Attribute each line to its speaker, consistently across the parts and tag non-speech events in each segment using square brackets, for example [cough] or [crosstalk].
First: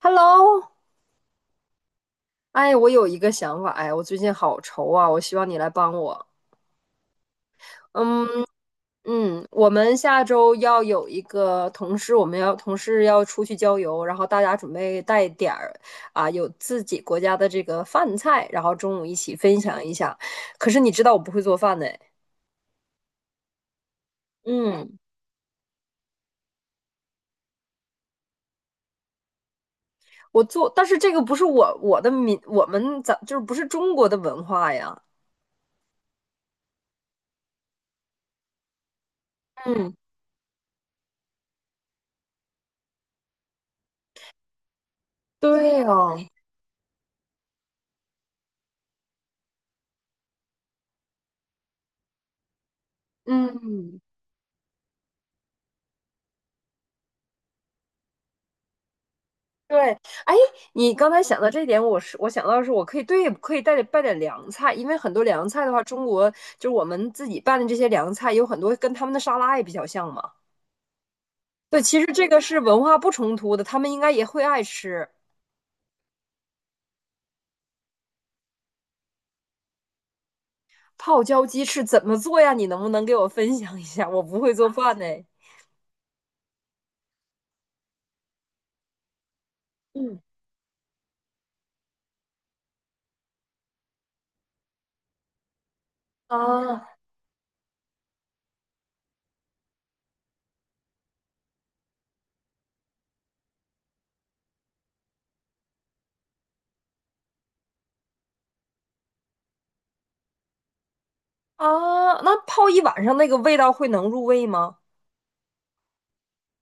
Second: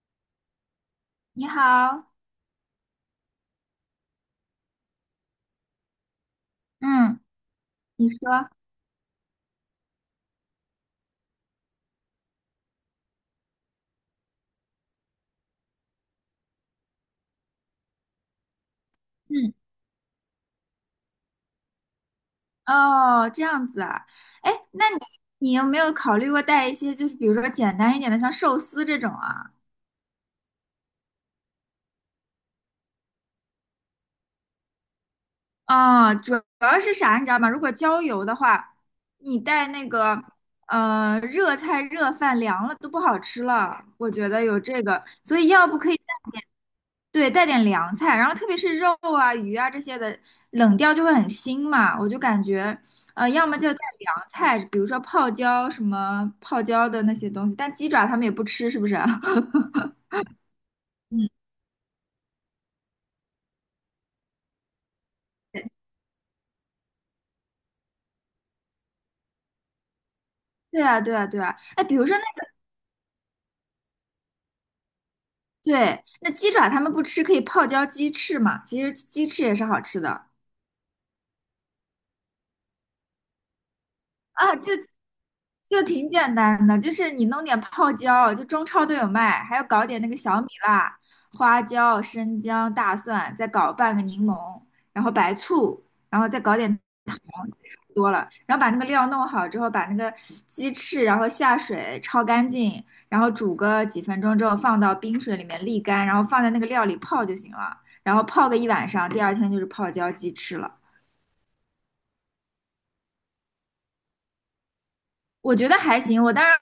Speaker 1: Hello，
Speaker 2: 你好。
Speaker 1: 哎，我有一个想法，哎，我最近好愁啊，我希望你来帮我。
Speaker 2: 嗯你
Speaker 1: 嗯
Speaker 2: 说。
Speaker 1: 嗯，我们下周要有一个同事，我们要同事要出去郊游，然后大家准备带点儿啊，有自己国家的这个饭菜，然后中午一起
Speaker 2: 嗯，
Speaker 1: 分享一下。可是你知道我不会做饭呢，
Speaker 2: 哦，这样子啊。哎，那你
Speaker 1: 嗯，
Speaker 2: 你有没有考虑过带一些，就是比如说简单一点的，像寿司这种啊？
Speaker 1: 我做，但是这个不是我的民，我们咱就是不是中国的文化呀，
Speaker 2: 啊，主要是啥，你知道吗？如果郊游的话，你带那
Speaker 1: 嗯，
Speaker 2: 个热菜热饭凉了都不好吃了，我觉得有这个，所以要不
Speaker 1: 对
Speaker 2: 可以
Speaker 1: 哦，
Speaker 2: 点对，带点凉菜，然后特别是肉啊鱼啊这些的冷掉就会很腥嘛，我就感觉要么就带
Speaker 1: 嗯，
Speaker 2: 凉菜，比如说泡椒什么泡椒的那些东西，但鸡爪他们也不吃，是不是啊？
Speaker 1: 对，
Speaker 2: [laughs]
Speaker 1: 哎，你刚才
Speaker 2: 嗯，
Speaker 1: 想到这一点，我想到的是，我可以对，可以带点拌点凉菜，因为很多凉菜
Speaker 2: 对，
Speaker 1: 的话，中国就是我们自己拌的这些凉菜，有很多跟他们的沙拉也比较像嘛。
Speaker 2: 对啊，对啊，对啊。
Speaker 1: 对，
Speaker 2: 哎，比
Speaker 1: 其实
Speaker 2: 如说那。
Speaker 1: 这个是文化不冲突的，他们应该也会爱吃。
Speaker 2: 对，那鸡爪他们不吃，可以泡椒鸡翅嘛？其实鸡翅也是好吃的。
Speaker 1: 泡椒鸡翅怎么做呀？你能不能给我分享一下？我不会
Speaker 2: 啊，
Speaker 1: 做
Speaker 2: 就
Speaker 1: 饭呢。
Speaker 2: 就挺简单的，就是你弄点泡椒，就中超都有卖，还要搞点那个小米辣、花椒、生姜、大蒜，再搞半个柠檬，然后白醋，然后再搞点
Speaker 1: 啊
Speaker 2: 糖，差不多了。然后把那个料弄好之后，把那个鸡翅然后下水焯干净，然后煮个几分钟之后放到冰水里面沥干，然后放在那个料里泡就行了。然后泡个一晚上，第二天就是泡椒鸡翅了。
Speaker 1: 啊，那泡一晚上那个味道会能入味吗？
Speaker 2: 我觉得还行。我当然，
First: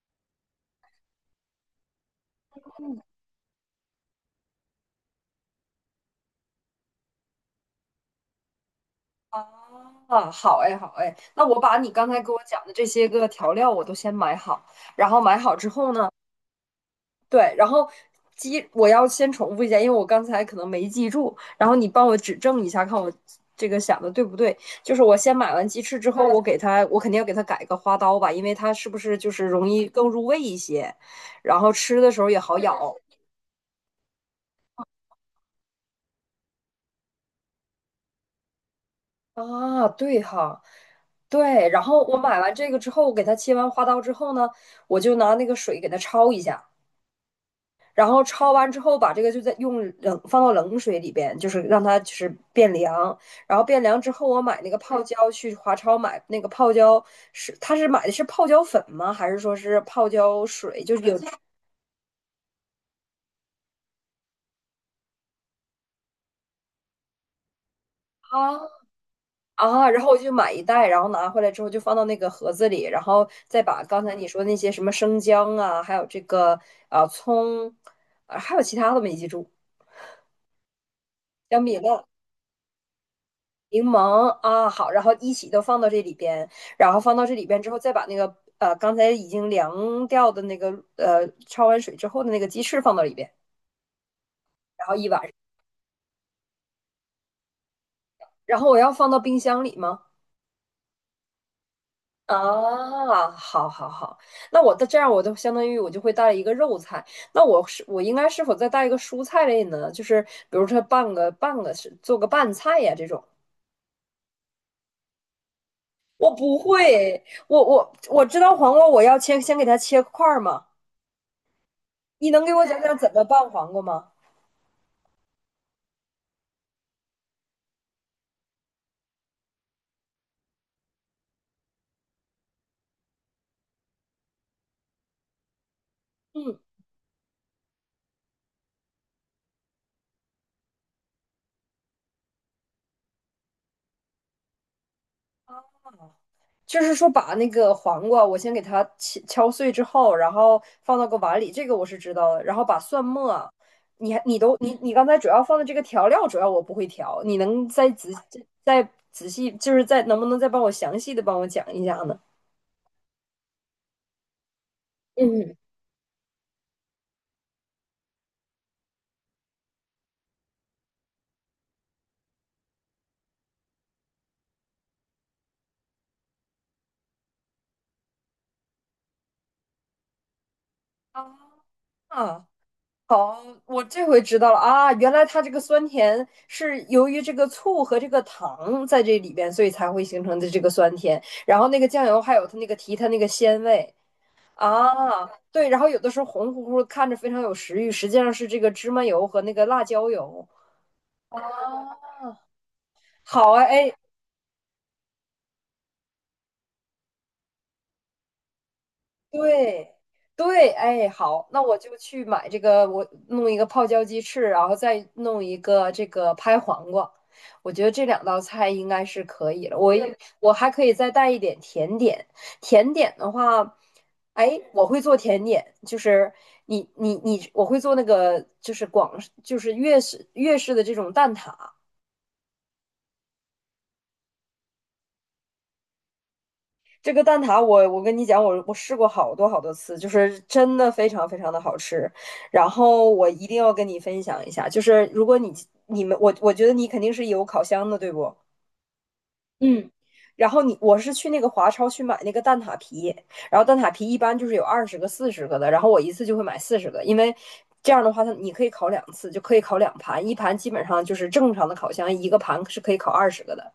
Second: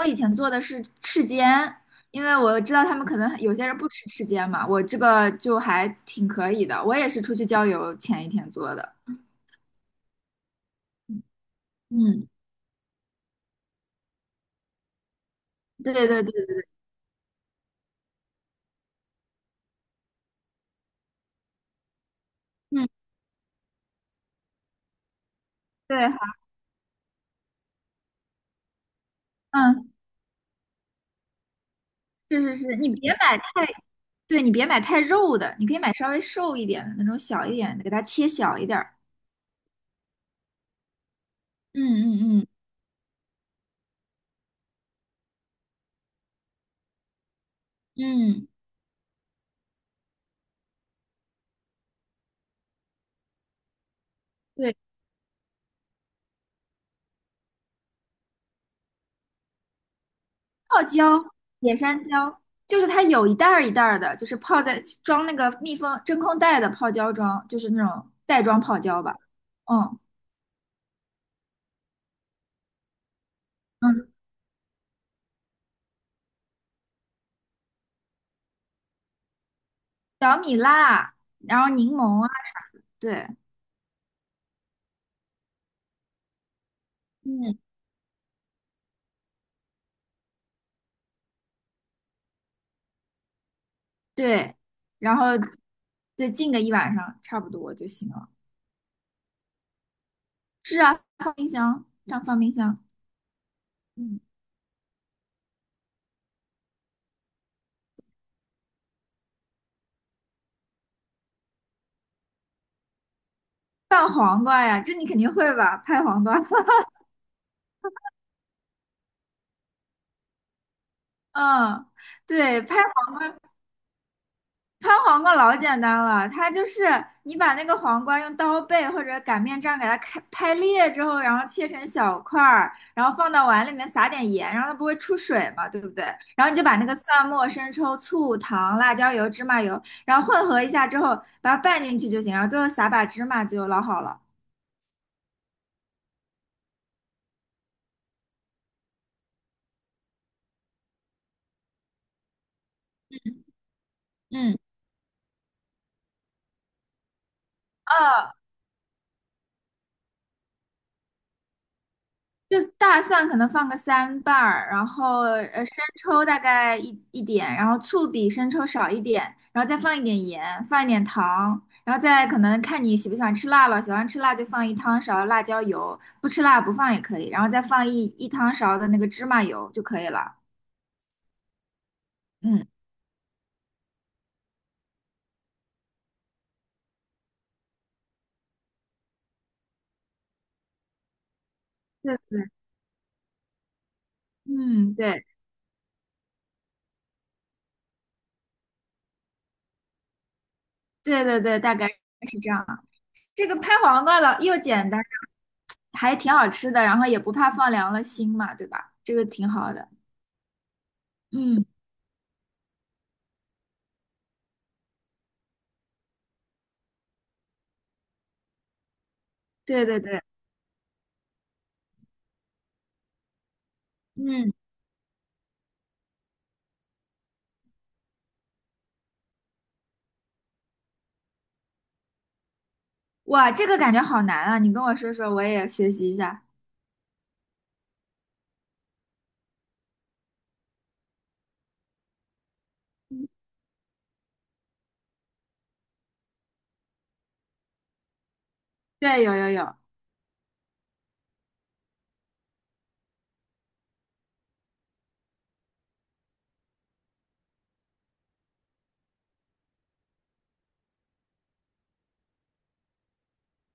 Speaker 2: 我以前做的是翅尖，因为我知道他们可能有些人不吃翅尖嘛，我这个就还挺可以的。我也是出去郊游前一天做的。
Speaker 1: 啊，好哎，好哎，那我把你刚才
Speaker 2: 嗯，
Speaker 1: 给我讲的这些个调料我都先买好，然后买好之后
Speaker 2: 对对
Speaker 1: 呢，
Speaker 2: 对对。
Speaker 1: 对，然后鸡我要先重复一下，因为我刚才可能没记住，然后你帮我指正一下，
Speaker 2: 嗯，
Speaker 1: 看我这个想的对不对。就是我先买完鸡翅
Speaker 2: 对，
Speaker 1: 之
Speaker 2: 好。
Speaker 1: 后，我给它，我肯定要给它改个花刀吧，因为它是不是就是容易
Speaker 2: 嗯，
Speaker 1: 更入味一些，然后吃的时候也
Speaker 2: 是是
Speaker 1: 好
Speaker 2: 是，你
Speaker 1: 咬。
Speaker 2: 别买太，对你别买太肉的，你可以买稍微瘦一点的那种小一点的，给它切小一点儿。
Speaker 1: 啊，对哈，对。然后我
Speaker 2: 嗯
Speaker 1: 买
Speaker 2: 嗯
Speaker 1: 完这个之后，我给它切完花刀之后呢，我就拿那个水给它焯一下，
Speaker 2: 嗯
Speaker 1: 然后
Speaker 2: 嗯，
Speaker 1: 焯完之后，把这个就在用冷放到冷水里边，就是让它就是变凉。然后变凉之后，我买那
Speaker 2: 对。
Speaker 1: 个泡椒去华超买那个泡椒是，他是买的是泡椒粉吗？还是说是泡椒水？
Speaker 2: 泡
Speaker 1: 就是有
Speaker 2: 椒，野山椒，就是它有一袋儿一袋儿的，就是泡在装那个密封真空袋的泡椒装，就是那种袋装
Speaker 1: 啊，
Speaker 2: 泡椒吧。
Speaker 1: 啊，
Speaker 2: 嗯
Speaker 1: 然后我就买一袋，然后拿回来之后就放到那个盒子里，然后再把刚
Speaker 2: 嗯，
Speaker 1: 才你说的那些什么生姜啊，还有这个啊葱，啊还有其他的没记住，
Speaker 2: 小米辣，然
Speaker 1: 姜
Speaker 2: 后
Speaker 1: 饼、
Speaker 2: 柠
Speaker 1: 辣、
Speaker 2: 檬啊。对，
Speaker 1: 柠檬啊，好，然后一起都放到这里边，然后放到这里
Speaker 2: 嗯
Speaker 1: 边之后，再把那个刚才已经凉掉的那个焯完水之后的那个鸡翅放到里边，
Speaker 2: 对，
Speaker 1: 然后一
Speaker 2: 然
Speaker 1: 晚
Speaker 2: 后
Speaker 1: 上，
Speaker 2: 对浸个一晚上差不多就行了。
Speaker 1: 然后我要放到冰箱里吗？
Speaker 2: 是啊，放冰箱，这样放冰箱。
Speaker 1: 啊，好，好，好，
Speaker 2: 嗯，
Speaker 1: 那我的这样，我就相当于我就会带一个肉菜，那我是我应该是否再带一个蔬菜类呢？就是比如说拌个是做个拌菜呀这种，
Speaker 2: 拌黄瓜呀，这你肯定会吧？拍黄
Speaker 1: 我
Speaker 2: 瓜。[laughs]
Speaker 1: 不会，我知道黄瓜我要切，先给它切块儿嘛，
Speaker 2: 嗯，
Speaker 1: 你能给
Speaker 2: 对，
Speaker 1: 我
Speaker 2: 拍。
Speaker 1: 讲讲怎么拌黄瓜吗？
Speaker 2: 拍黄瓜老简单了，它就是你把那个黄瓜用刀背或者擀面杖给它开拍裂之后，然后切成小块儿，然后放到碗里面撒点盐，然后它不会出水嘛，对不对？然后你
Speaker 1: 嗯
Speaker 2: 就把那个蒜末、生抽、醋、糖、辣椒油、芝麻油，然后混合一下之后，把它拌进去就行，然后最后撒把芝麻就老好了。
Speaker 1: 就是说把那个黄瓜，我先给它敲敲碎之后，然后放到个碗里，这个我是知道的。然后把蒜末，你还你都
Speaker 2: 嗯，
Speaker 1: 你你刚才主要放的这个调料，主要我不会调，你能再仔
Speaker 2: 啊，
Speaker 1: 再仔细，就是再能不能再帮我详细的帮我讲一下呢？
Speaker 2: 就大蒜可能放个三瓣儿，然后
Speaker 1: 嗯，
Speaker 2: 生抽大概一点，然后醋比生抽少一点，然后再放一点盐，放一点糖，然后再可能看你喜不喜欢吃辣了，喜欢吃辣就放一汤勺辣椒油，不吃辣不放也可以，然后再放一汤勺的那个芝麻油就可以了。
Speaker 1: 啊，
Speaker 2: 嗯，
Speaker 1: 好，我这回知道了啊，原来它这个酸甜是由于这个醋和这个糖在这里边，所以才会形成的这个酸甜。然后那个酱
Speaker 2: 对
Speaker 1: 油还
Speaker 2: 对
Speaker 1: 有
Speaker 2: 对。
Speaker 1: 它那个提它那个鲜味。啊，
Speaker 2: 嗯，对
Speaker 1: 对，然后有的时候红乎乎的看着非常有食欲，实际上是这个芝麻油和那个辣椒油。
Speaker 2: 对对对，大概是这样。这
Speaker 1: 好
Speaker 2: 个
Speaker 1: 啊，
Speaker 2: 拍
Speaker 1: 哎，
Speaker 2: 黄瓜了又简单，还挺好吃的，然后也不怕放凉了心嘛，对吧？这个挺好的。
Speaker 1: 对对，哎，好，那
Speaker 2: 嗯，
Speaker 1: 我就去买这个，我弄一个泡椒鸡翅，然后再弄一个这个拍黄瓜。我觉得这两道菜应该是可以了。
Speaker 2: 对
Speaker 1: 我
Speaker 2: 对
Speaker 1: 也
Speaker 2: 对。
Speaker 1: 我还可以再带一点甜点，甜点的话，
Speaker 2: 嗯，
Speaker 1: 哎，我会做甜点，就是你，我会做那个就是广就是粤式的这种蛋挞。
Speaker 2: 哇，这个感觉好难啊！你跟我说说，我也学习一下。
Speaker 1: 这个蛋挞我，我跟你讲，我试过好多好多次，就是真的非常非常的好吃。然后我一定要跟你分享一下，就是如果你你们我觉得你肯定是有烤箱的，对不？
Speaker 2: 对，有有有。
Speaker 1: 嗯，然后你我是去那个华超去买那个蛋挞皮，然后蛋挞皮一般就是有二十个、四十个的，然后我一次就会买四十个，因为这样的话它你可以烤两次，就可以烤两盘，一盘基本上就是正常的烤箱一个盘是可以烤二十个的。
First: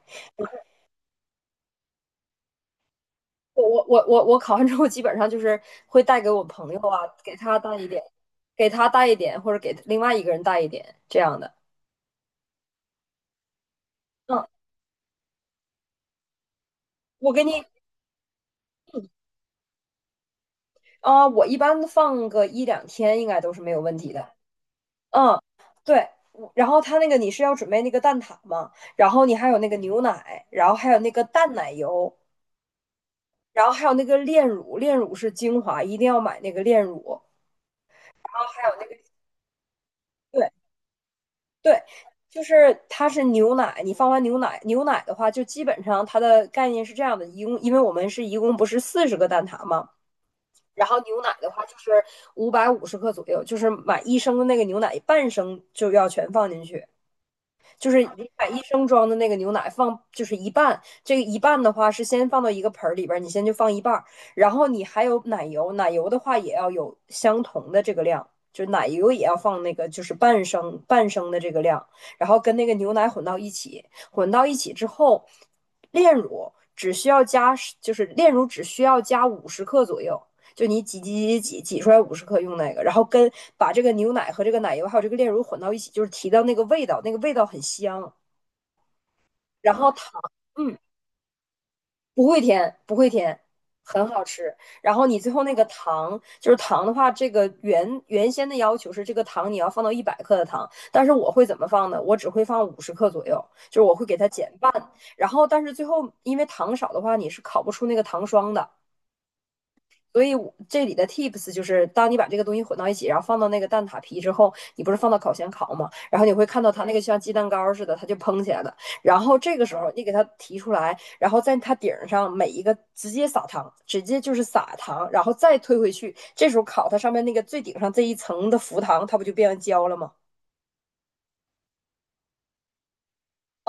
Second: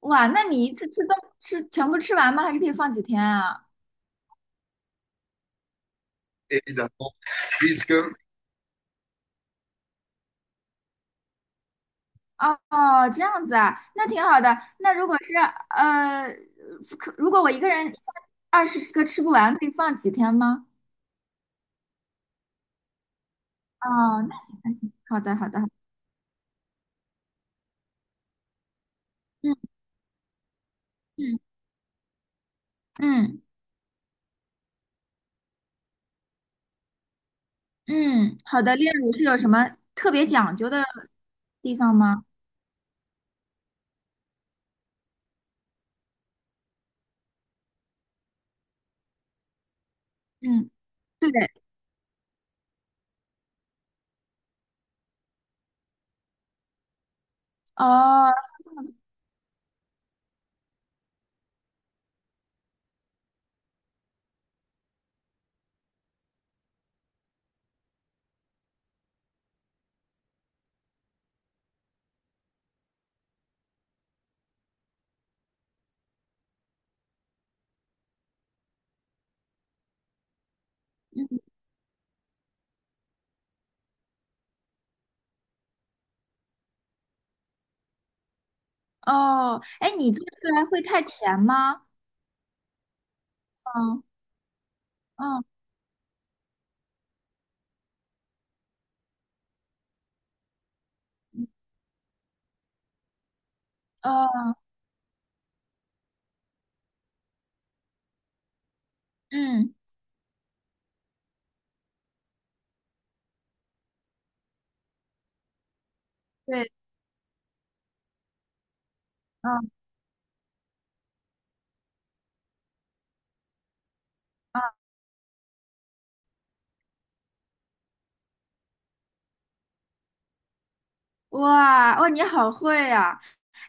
Speaker 2: 哇，那你一次吃这么吃全部吃完吗？还是可以放几天
Speaker 1: 我
Speaker 2: 啊？
Speaker 1: 我我我我考完之后，基本上就是会带给我
Speaker 2: é
Speaker 1: 朋友啊，给他带一点，给他带一点，或者给另外一个人带一点这样的。
Speaker 2: 哦哦，这样子啊，那挺好
Speaker 1: 嗯，
Speaker 2: 的。那如果是呃，可如
Speaker 1: 我
Speaker 2: 果
Speaker 1: 给
Speaker 2: 我
Speaker 1: 你，
Speaker 2: 一个人一下20个吃不完，可以放几天吗？
Speaker 1: 啊、我一般放个一两天应该都是没有问题
Speaker 2: 哦，
Speaker 1: 的。
Speaker 2: 那行那行，好的
Speaker 1: 嗯，
Speaker 2: 好的，好的。
Speaker 1: 对。然后他那个你是要准备那个蛋挞嘛，然后你还有
Speaker 2: 嗯
Speaker 1: 那个牛奶，然后还有那个
Speaker 2: 嗯
Speaker 1: 淡奶油，
Speaker 2: 嗯
Speaker 1: 然后还有那个炼乳，炼乳是精华，一定要买那个炼乳。然
Speaker 2: 嗯，
Speaker 1: 后
Speaker 2: 好
Speaker 1: 还有
Speaker 2: 的。
Speaker 1: 那
Speaker 2: 炼
Speaker 1: 个
Speaker 2: 乳是有什么特别
Speaker 1: 对，
Speaker 2: 讲究的地
Speaker 1: 对，
Speaker 2: 方吗？
Speaker 1: 就是它是牛奶，你放完牛奶，牛奶的话，就基本上它的概念是这样的，一共因为我们是一共不是四十个蛋挞嘛，
Speaker 2: 嗯，
Speaker 1: 然后牛
Speaker 2: 对，
Speaker 1: 奶的话就是550克左右，就是买一升的那个牛奶，半升就要全放进去。就是你
Speaker 2: 哦，
Speaker 1: 把一升装的那个牛奶放，就是一半，这个一半的话是先放到一个盆儿里边儿，你先就放一半儿，然后你还有奶油，奶油的话也要有相同的这个量，就奶油也要放那个就是半升半升的这个量，然后跟那个牛奶混到一起，混到一起之后，炼乳只需要加，就是炼乳只需要加五十克左右，就你挤挤挤
Speaker 2: 嗯。
Speaker 1: 挤挤出来五十克用那个，然后跟把这个牛奶和这个奶油还有这个炼乳混到一起，就是提到那个味道，那个味道很香。
Speaker 2: 哦，
Speaker 1: 然后
Speaker 2: 哎，你
Speaker 1: 糖，
Speaker 2: 做出来
Speaker 1: 嗯，
Speaker 2: 会太甜吗？
Speaker 1: 不会甜，不会甜，
Speaker 2: 嗯
Speaker 1: 很好吃。然后你最后
Speaker 2: 嗯
Speaker 1: 那个糖，就是糖的话，这个原先的要求是这个糖你要放到100克的糖，但是我会怎么放呢？我只会放五十克左右，就是我会给它
Speaker 2: 哦
Speaker 1: 减半。然后，但是最后因为糖少的话，你是烤不出那个糖霜的。
Speaker 2: 嗯，
Speaker 1: 所以这里的 tips 就是，当你把这个东西混到一起，然后放到那个蛋挞皮之后，你不是放到烤箱烤吗？然后你会看到
Speaker 2: 对，
Speaker 1: 它那个像鸡蛋糕似的，它就蓬起来了。然后这个
Speaker 2: 嗯
Speaker 1: 时候你给它提出来，然后在它顶上每一个直接撒糖，直接就是
Speaker 2: 嗯，
Speaker 1: 撒糖，然后再推回去。这时候烤它上面那个最顶上这一层的浮糖，它不就变成焦了吗？
Speaker 2: 哇哦，你好会呀、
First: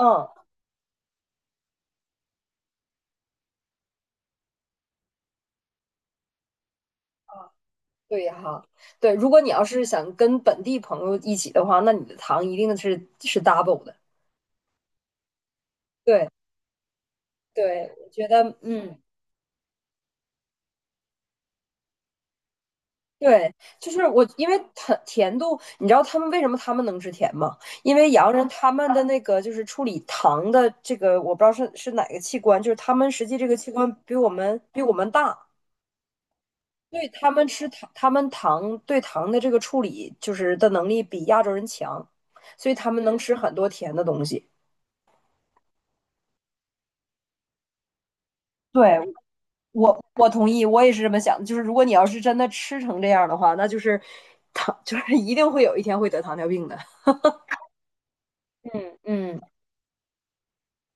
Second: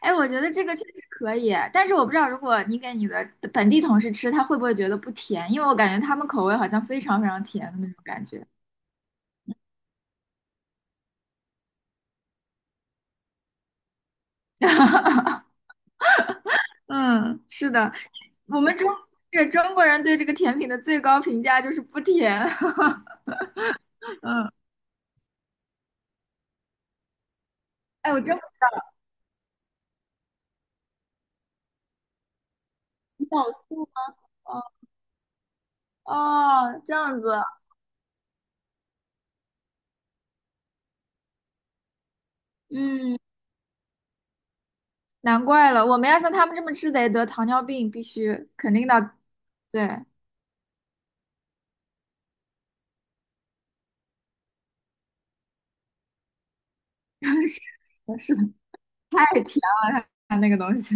Speaker 2: 哎，我觉得这个确实可以，但是我不知道如果你给你的本地同事吃，他会不会觉得不甜？因为我感觉他们口味好像非常非常甜的那种感
Speaker 1: 对
Speaker 2: 觉。
Speaker 1: 哈，对，如果你要是想跟本地朋友一起的话，那你的糖一定是 double 的。对
Speaker 2: 嗯，是
Speaker 1: 对，
Speaker 2: 的。
Speaker 1: 我觉得
Speaker 2: 我们中
Speaker 1: 嗯，
Speaker 2: 这中国人对这个甜品的最高评价就是不甜。
Speaker 1: 对，就是
Speaker 2: [laughs]
Speaker 1: 我，因
Speaker 2: 嗯，
Speaker 1: 为甜甜度，你知道他们为什么他们能吃甜吗？因为
Speaker 2: 哎，我
Speaker 1: 洋
Speaker 2: 真
Speaker 1: 人他们的那个就是处理糖的这个，我不知道是哪个器官，就是他们
Speaker 2: 不
Speaker 1: 实
Speaker 2: 知
Speaker 1: 际
Speaker 2: 道，
Speaker 1: 这
Speaker 2: 我
Speaker 1: 个器
Speaker 2: 素
Speaker 1: 官比我们大，
Speaker 2: 哦，这
Speaker 1: 对
Speaker 2: 样子。
Speaker 1: 他们吃糖，他们糖对糖的这个处理就是的能力比亚洲人强，所以他们
Speaker 2: 嗯。
Speaker 1: 能吃很多甜的东西。
Speaker 2: 难怪了，我们要像他们这么吃得糖尿病，必须肯定
Speaker 1: 对，
Speaker 2: 的。
Speaker 1: 我
Speaker 2: 对。
Speaker 1: 我同意，我也是这么想的。就是如果你要是真的吃成这样的话，那就是糖，就是一定会有一天会得糖尿病的。
Speaker 2: [laughs] 是的，是的。
Speaker 1: 嗯
Speaker 2: 太
Speaker 1: 嗯。
Speaker 2: 甜了，他那个东西。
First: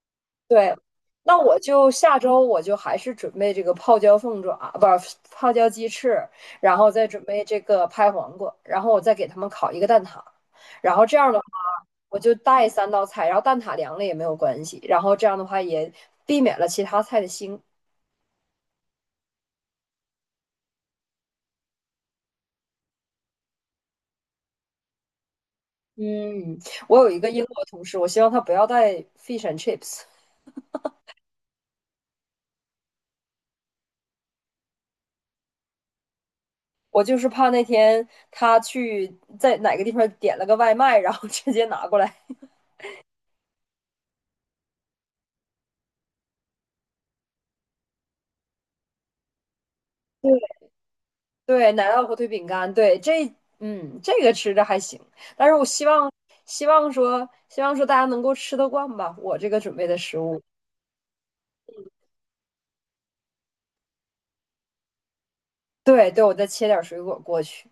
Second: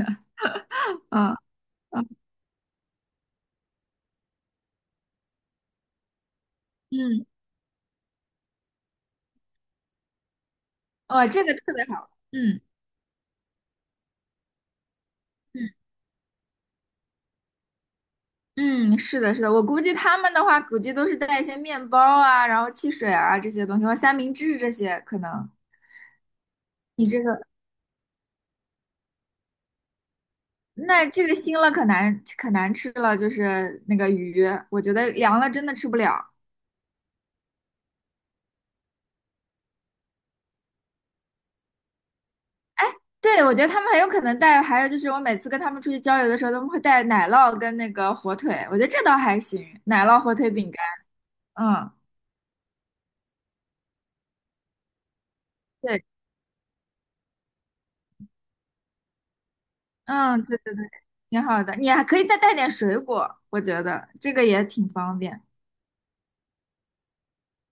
Speaker 1: 对，
Speaker 2: 嗯
Speaker 1: 那我就
Speaker 2: 嗯
Speaker 1: 下周我就还是准备这个泡椒凤爪，不是泡椒鸡翅，然后再准
Speaker 2: 嗯，
Speaker 1: 备这个拍黄瓜，然后我再给他们烤一个蛋挞，然后这
Speaker 2: 哇，
Speaker 1: 样的话
Speaker 2: 这个特别好。
Speaker 1: 我就
Speaker 2: 嗯
Speaker 1: 带三道菜，然后蛋挞凉了也没有关系，然后这样的话
Speaker 2: 嗯
Speaker 1: 也避免了其他菜的腥。
Speaker 2: 嗯，是的，是的，我估计他们的话，估计都是带一些面包啊，然后汽水啊这些东西，或者三明治这些可能。
Speaker 1: 嗯，我
Speaker 2: 你
Speaker 1: 有一
Speaker 2: 这
Speaker 1: 个
Speaker 2: 个，
Speaker 1: 英国同事，我希望他不要带 fish and chips,
Speaker 2: 那这个腥了可难吃了，就是那个鱼，我觉得凉了真的吃不了。
Speaker 1: 我就是怕那天他去在哪个地方点了个外卖，然后直接拿过来。
Speaker 2: 对，我觉得他们很有可能带，还有就是我每次跟他们出去郊游的时候，他们会带奶酪跟那个火腿，我觉得这倒还行，奶酪火腿
Speaker 1: [laughs]
Speaker 2: 饼干，
Speaker 1: 对，奶
Speaker 2: 嗯，
Speaker 1: 酪火腿饼干，对，这，嗯，这个吃着还行，但是我希
Speaker 2: 对，
Speaker 1: 望，希望说，希望说大家能够吃得惯吧，我这个准备的食物。
Speaker 2: 嗯，对对对，挺好的，你还可以再带点水果，我觉得这个也挺方便。
Speaker 1: 对，对，我再切点水果过去。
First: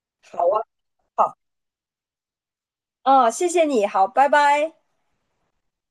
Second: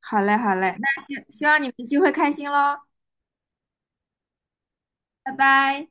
Speaker 2: 好嘞，
Speaker 1: 好
Speaker 2: 好
Speaker 1: 啊，
Speaker 2: 嘞，那希
Speaker 1: 好，
Speaker 2: 希望你们聚会开心喽。
Speaker 1: 嗯，谢谢你，好，拜拜。
Speaker 2: 拜拜。